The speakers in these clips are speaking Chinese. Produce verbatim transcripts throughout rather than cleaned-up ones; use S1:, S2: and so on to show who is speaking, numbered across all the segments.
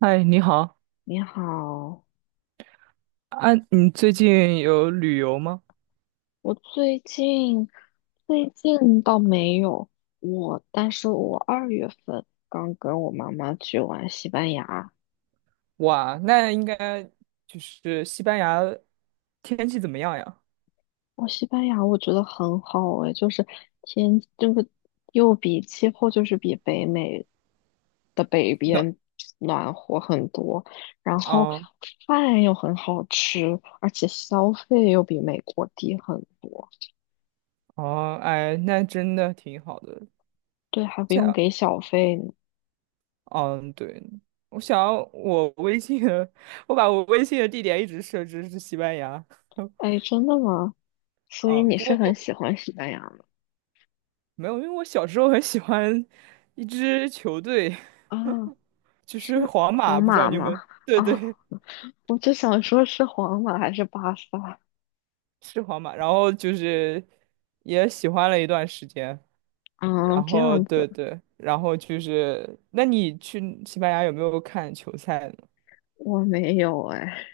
S1: 嗨，你好
S2: 你好，
S1: 啊！你最近有旅游吗？
S2: 我最近最近倒没有我，但是我二月份刚跟我妈妈去玩西班牙。
S1: 哇，那应该就是西班牙天气怎么样呀？
S2: 我西班牙我觉得很好诶，就是天这个又比气候就是比北美的北
S1: 那
S2: 边暖和很多，然后
S1: 哦
S2: 饭又很好吃，而且消费又比美国低很多。
S1: 哦，哎，那真的挺好的。
S2: 对，还不用
S1: 想，
S2: 给小费，
S1: 嗯，对，我想我微信的 我把我微信的地点一直设置是西班牙。
S2: 哎，真的吗？所以
S1: 啊，
S2: 你
S1: 不
S2: 是很
S1: 过
S2: 喜欢西班牙的
S1: 没有，因为我小时候很喜欢一支球队，
S2: 啊，
S1: 就是
S2: 是
S1: 皇马，
S2: 皇
S1: 不知道
S2: 马
S1: 你
S2: 吗？
S1: 们，对
S2: 啊，
S1: 对，
S2: 我就想说是皇马还是巴萨？
S1: 是皇马，然后就是也喜欢了一段时间，
S2: 啊？
S1: 然
S2: 这
S1: 后
S2: 样子，
S1: 对对，然后就是，那你去西班牙有没有看球赛呢？
S2: 我没有哎。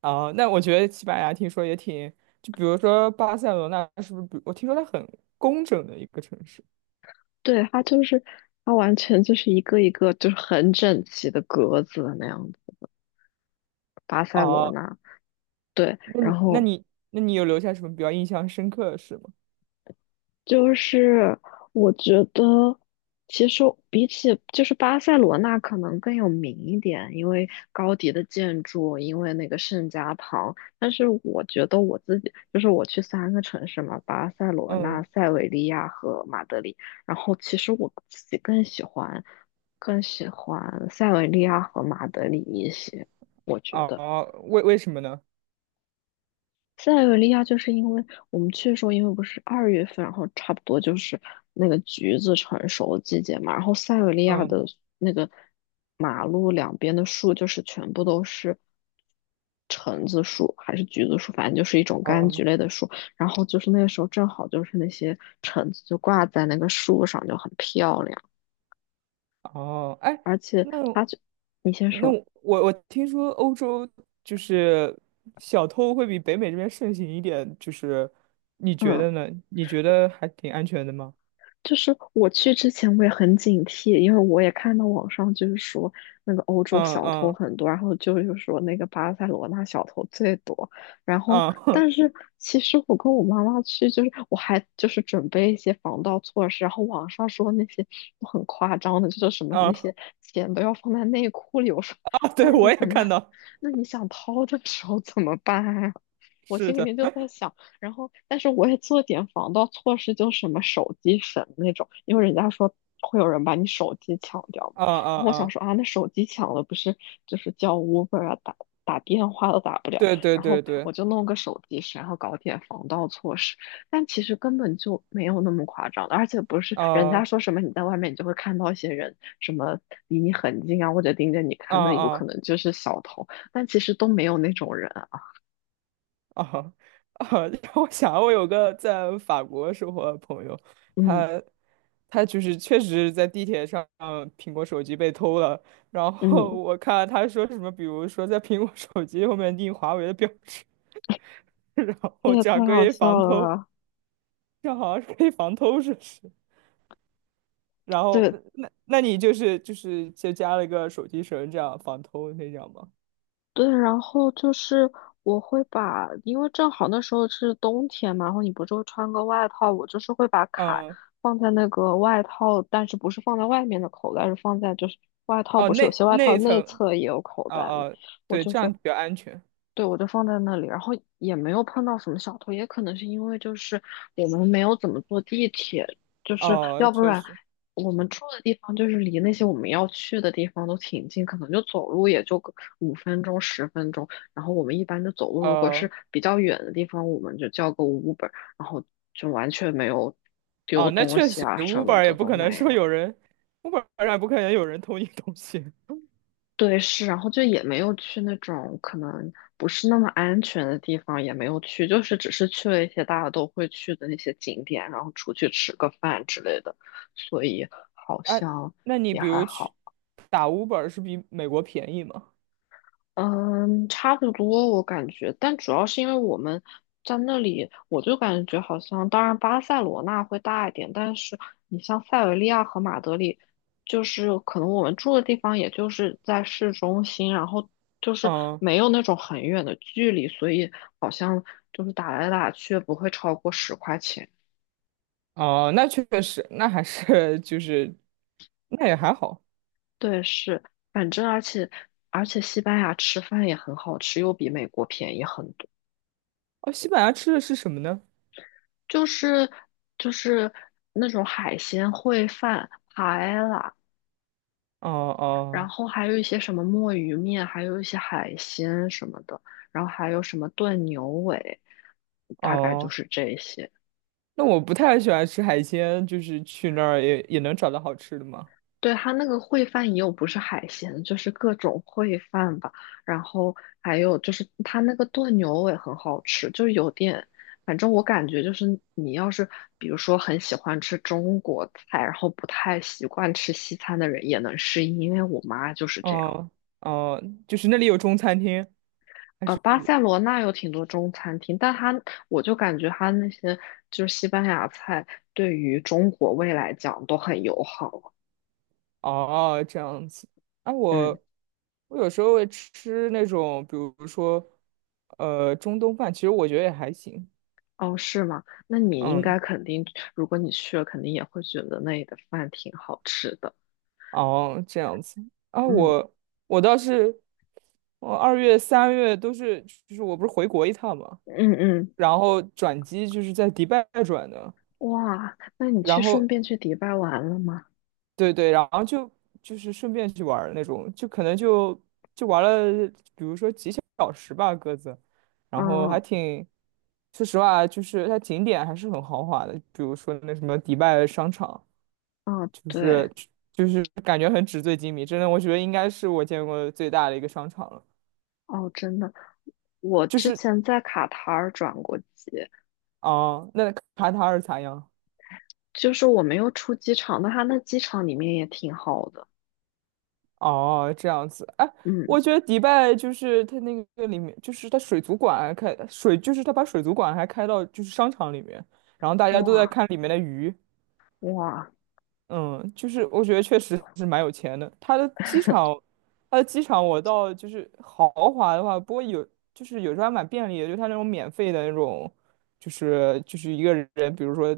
S1: 啊、那我觉得西班牙听说也挺，就比如说巴塞罗那是不是比？我听说它很工整的一个城市。
S2: 对，它就是它完全就是一个一个就是很整齐的格子那样子。巴塞罗
S1: 哦、
S2: 那，对，
S1: 那你
S2: 然
S1: 那
S2: 后
S1: 你那你有留下什么比较印象深刻的事吗？
S2: 就是我觉得，其实比起就是巴塞罗那可能更有名一点，因为高迪的建筑，因为那个圣家堂。但是我觉得我自己，就是我去三个城市嘛，巴塞罗那、
S1: 嗯，
S2: 塞维利亚和马德里。然后其实我自己更喜欢，更喜欢塞维利亚和马德里一些，我觉得。
S1: 哦，为为什么呢？
S2: 塞尔维利亚就是因为我们去的时候，因为不是二月份，然后差不多就是那个橘子成熟的季节嘛，然后塞尔维利亚
S1: 嗯，
S2: 的那个马路两边的树就是全部都是橙子树还是橘子树，反正就是一种柑橘
S1: 哦。
S2: 类的树。然后就是那个时候正好就是那些橙子就挂在那个树上，就很漂亮。
S1: 哦，哎，
S2: 而且
S1: 那
S2: 它就，你先
S1: 那
S2: 说，
S1: 我我听说欧洲就是小偷会比北美这边盛行一点，就是你觉
S2: 嗯。
S1: 得呢？你觉得还挺安全的吗？
S2: 就是我去之前我也很警惕，因为我也看到网上就是说那个欧洲
S1: 嗯
S2: 小偷
S1: 嗯
S2: 很多，然后就是说那个巴塞罗那小偷最多。然后，
S1: 嗯
S2: 但是其实我跟我妈妈去，就是我还就是准备一些防盗措施，然后网上说那些都很夸张的，就是什么那
S1: 嗯
S2: 些钱都要放在内裤里。我说，
S1: 啊！对，
S2: 那你
S1: 我也
S2: 怎么，
S1: 看到，
S2: 那你想掏的时候怎么办呀？我
S1: 是
S2: 心里
S1: 的，
S2: 面就在想，然后但是我也做点防盗措施，就什么手机绳那种，因为人家说会有人把你手机抢掉嘛。
S1: 啊啊
S2: 然后我想
S1: 啊，
S2: 说啊，那手机抢了不是就是叫 Uber 啊，打打电话都打不了，
S1: 对对
S2: 然
S1: 对
S2: 后
S1: 对，
S2: 我就弄个手机绳，然后搞点防盗措施。但其实根本就没有那么夸张的，而且不是人家
S1: 啊
S2: 说什么你在外面你就会看到一些人什么离你很近啊，或者盯着你
S1: 啊
S2: 看，那有
S1: 啊。
S2: 可能
S1: 嗯
S2: 就是小偷，但其实都没有那种人啊。
S1: 啊啊！让我想，我有个在法国生活的朋友，
S2: 嗯
S1: 他他就是确实在地铁上苹果手机被偷了，然后
S2: 嗯。
S1: 我看他说什么，比如说在苹果手机后面印华为的标志，然
S2: 这
S1: 后
S2: 也
S1: 这
S2: 太
S1: 样可
S2: 好
S1: 以
S2: 笑
S1: 防
S2: 了
S1: 偷，
S2: 吧！
S1: 这样好像是可以防偷，是不是？然后
S2: 对
S1: 那那你就是就是就加了一个手机绳，这样防偷那样吗？
S2: 对，然后就是我会把，因为正好那时候是冬天嘛，然后你不是会穿个外套，我就是会把卡
S1: 嗯，
S2: 放在那个外套，但是不是放在外面的口袋，是放在就是外套，
S1: 哦，
S2: 不是有
S1: 那
S2: 些外
S1: 那
S2: 套
S1: 一
S2: 内
S1: 层，
S2: 侧也有口
S1: 哦
S2: 袋嘛，
S1: 哦，
S2: 我
S1: 对，
S2: 就
S1: 这样
S2: 是
S1: 比较安全。
S2: 对，我就放在那里，然后也没有碰到什么小偷，也可能是因为就是我们没有怎么坐地铁，就是
S1: 哦，
S2: 要不
S1: 确
S2: 然
S1: 实。
S2: 我们住的地方就是离那些我们要去的地方都挺近，可能就走路也就个五分钟、十分钟，然后我们一般就走路，如果
S1: 呃，
S2: 是比较远的地方，我们就叫个 Uber，然后就完全没有丢
S1: 啊，那
S2: 东
S1: 确
S2: 西
S1: 实
S2: 啊什么
S1: ，Uber 也
S2: 的
S1: 不
S2: 都
S1: 可能
S2: 没
S1: 说有
S2: 有。
S1: 人，Uber 上也不可能有人偷你东西
S2: 对，是，然后就也没有去那种可能不是那么安全的地方，也没有去，就是只是去了一些大家都会去的那些景点，然后出去吃个饭之类的，所以好
S1: 啊。
S2: 像
S1: 那你
S2: 也
S1: 比
S2: 还
S1: 如去
S2: 好。
S1: 打 Uber 是比美国便宜吗？
S2: 嗯，差不多，我感觉，但主要是因为我们在那里，我就感觉好像，当然巴塞罗那会大一点，但是你像塞维利亚和马德里，就是可能我们住的地方，也就是在市中心，然后就是
S1: 嗯，
S2: 没有那种很远的距离，所以好像就是打来打去不会超过十块钱。
S1: 哦，那确实，那还是 就是，那也还好。
S2: 对，是，反正而且而且西班牙吃饭也很好吃，又比美国便宜很多。
S1: 哦，西班牙吃的是什么呢？
S2: 就是就是那种海鲜烩饭、海啦，
S1: 哦
S2: 然
S1: 哦
S2: 后还有一些什么墨鱼面，还有一些海鲜什么的，然后还有什么炖牛尾，大概就
S1: 哦，
S2: 是这些。
S1: 那我不太喜欢吃海鲜，就是去那儿也也能找到好吃的吗？
S2: 对，它那个烩饭也有不是海鲜，就是各种烩饭吧。然后还有就是它那个炖牛尾很好吃，就有点，反正我感觉就是你要是比如说很喜欢吃中国菜，然后不太习惯吃西餐的人也能适应，因为我妈就是这样。
S1: 哦哦，就是那里有中餐厅，还
S2: 呃，巴塞罗那有挺多中餐厅，但它我就感觉它那些就是西班牙菜对于中国胃来讲都很友好。
S1: 哦，这样子。啊，
S2: 嗯。
S1: 我我有时候会吃那种，比如说，呃，中东饭，其实我觉得也还行。
S2: 哦，是吗？那你应
S1: 嗯，
S2: 该肯定，如果你去了，肯定也会觉得那里的饭挺好吃的。
S1: 哦，这样子。啊，
S2: 嗯
S1: 我我倒是，我二月、三月都是，就是我不是回国一趟嘛，
S2: 嗯嗯，
S1: 然后转机就是在迪拜转的，
S2: 哇，那你去
S1: 然
S2: 顺
S1: 后
S2: 便去迪拜玩了吗？
S1: 对对，然后就就是顺便去玩儿那种，就可能就就玩了，比如说几小时吧，各自，然后还
S2: 嗯
S1: 挺，说实话，就是它景点还是很豪华的，比如说那什么迪拜商场，
S2: 嗯，
S1: 就
S2: 对，
S1: 是就是感觉很纸醉金迷，真的，我觉得应该是我见过最大的一个商场了。
S2: 哦，真的，我
S1: 就
S2: 之
S1: 是
S2: 前在卡塔尔转过机，
S1: 啊、那卡塔尔咋样？
S2: 就是我没有出机场，但它那机场里面也挺好的。
S1: 哦，这样子，哎，
S2: 嗯，
S1: 我觉得迪拜就是它那个里面，就是它水族馆开水，就是它把水族馆还开到就是商场里面，然后大家都在
S2: 哇
S1: 看里面的鱼。
S2: 哇，
S1: 嗯，就是我觉得确实是蛮有钱的。它的机场，它的机场我到就是豪华的话，不过有就是有时候还蛮便利的，就它那种免费的那种，就是就是一个人，比如说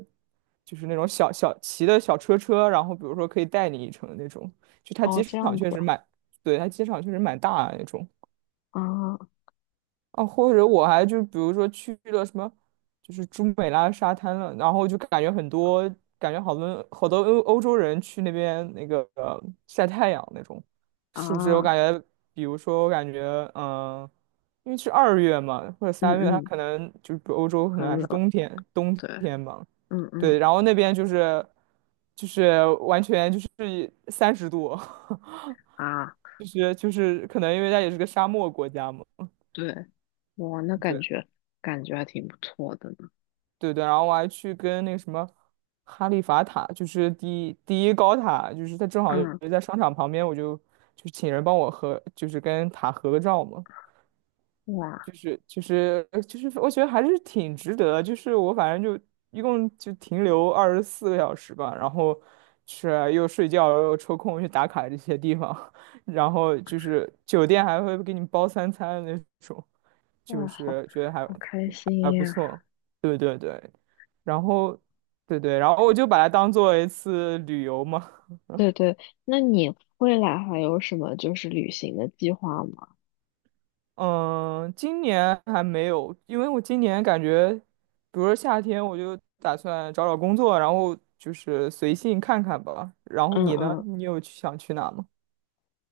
S1: 就是那种小小骑的小车车，然后比如说可以带你一程那种，就它
S2: 哦，
S1: 机
S2: 这
S1: 场
S2: 样子
S1: 确实蛮，对，它机场确实蛮大的那种。
S2: 啊
S1: 啊，或者我还就比如说去了什么，就是朱美拉沙滩了，然后就感觉很多，感觉好多好多欧欧洲人去那边那个呃晒太阳那种，是不是？我
S2: 啊，
S1: 感觉，比如说我感觉，嗯、因为是二月嘛，或者
S2: 嗯
S1: 三月，它
S2: 嗯，
S1: 可能就是欧洲可
S2: 很
S1: 能还是
S2: 冷，
S1: 冬天，冬
S2: 对，
S1: 天嘛，
S2: 嗯嗯
S1: 对，然后那边就是就是完全就是三十度，
S2: 啊。
S1: 就是就是可能因为它也是个沙漠国家嘛。
S2: 对，哇，那感
S1: 对。
S2: 觉感觉还挺不错的呢。
S1: 对对，然后我还去跟那个什么哈利法塔，就是第第一高塔，就是它正好也
S2: 嗯，
S1: 在商场旁边，我就就请人帮我合，就是跟塔合个照嘛，
S2: 哇
S1: 就是就是呃就是，我觉得还是挺值得的就是我反正就一共就停留二十四个小时吧，然后是又睡觉又抽空去打卡这些地方，然后就是酒店还会给你包三餐那种，
S2: 哇，
S1: 就
S2: 好
S1: 是觉得还
S2: 好开心
S1: 还不
S2: 呀！
S1: 错，对对对，然后对对，然后我就把它当做一次旅游嘛。
S2: 对对，那你未来还有什么就是旅行的计划吗？
S1: 嗯，今年还没有，因为我今年感觉，比如说夏天，我就打算找找工作，然后就是随性看看吧。然后
S2: 嗯
S1: 你呢？
S2: 嗯，
S1: 你有去想去哪吗？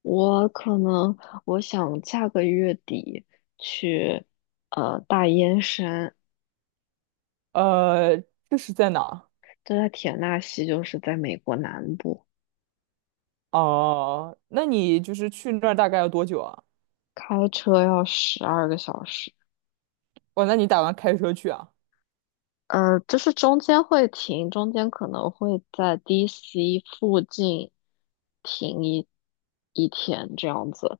S2: 我可能我想下个月底去呃大烟山，
S1: 呃，这是在哪？
S2: 就在田纳西，就是在美国南部，
S1: 哦，那你就是去那儿大概要多久啊？
S2: 开车要十二个小时。
S1: 哦，那你打算开车去啊？
S2: 呃，就是中间会停，中间可能会在 D C 附近停一一天这样子。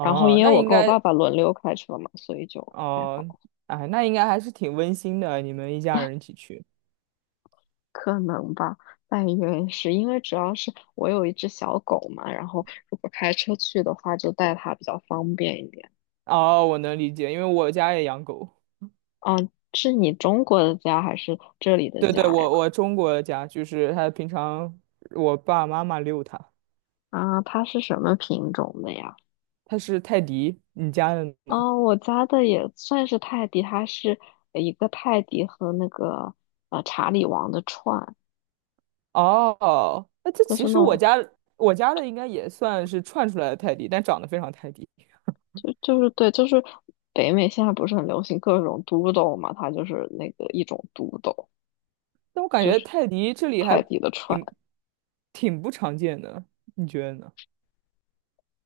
S2: 然后因为
S1: 那
S2: 我
S1: 应
S2: 跟我爸
S1: 该，
S2: 爸轮流开车嘛，所以就还
S1: 哦，
S2: 好，
S1: 哎，那应该还是挺温馨的，你们一家人一起去。
S2: 可能吧。但原是因为主要是我有一只小狗嘛，然后如果开车去的话，就带它比较方便一点。
S1: 哦，我能理解，因为我家也养狗。
S2: 啊，是你中国的家还是这里的
S1: 对
S2: 家
S1: 对，
S2: 呀？
S1: 我我中国的家就是它平常我爸爸妈妈遛它，
S2: 啊，它是什么品种的呀？
S1: 它是泰迪。你家的呢？
S2: 哦，我家的也算是泰迪，它是一个泰迪和那个呃查理王的串，
S1: 哦，那这
S2: 就
S1: 其
S2: 是那
S1: 实我
S2: 种
S1: 家我家的应该也算是串出来的泰迪，但长得非常泰迪。
S2: 就就是对，就是北美现在不是很流行各种 d o 嘛，它就是那个一种 d o
S1: 但我感觉泰迪这里还
S2: 泰迪的串。
S1: 挺挺不常见的，你觉得呢？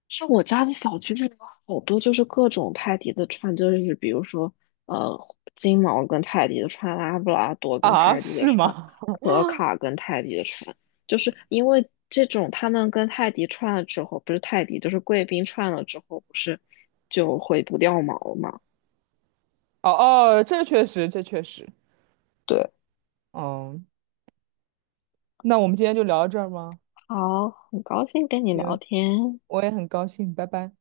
S2: 是我家的小区这里有好多就是各种泰迪的串，就是比如说呃金毛跟泰迪的串，拉布拉多跟
S1: 啊，
S2: 泰迪的
S1: 是
S2: 串，
S1: 吗？
S2: 可卡跟泰迪的串，就是因为这种他们跟泰迪串了之后，不是泰迪就是贵宾串了之后，不是就会不掉毛嘛？
S1: 哦哦，这确实，这确实。
S2: 对，
S1: 嗯，那我们今天就聊到这儿吗？
S2: 好，很高兴跟你聊
S1: 行，
S2: 天。
S1: 我也很高兴，拜拜。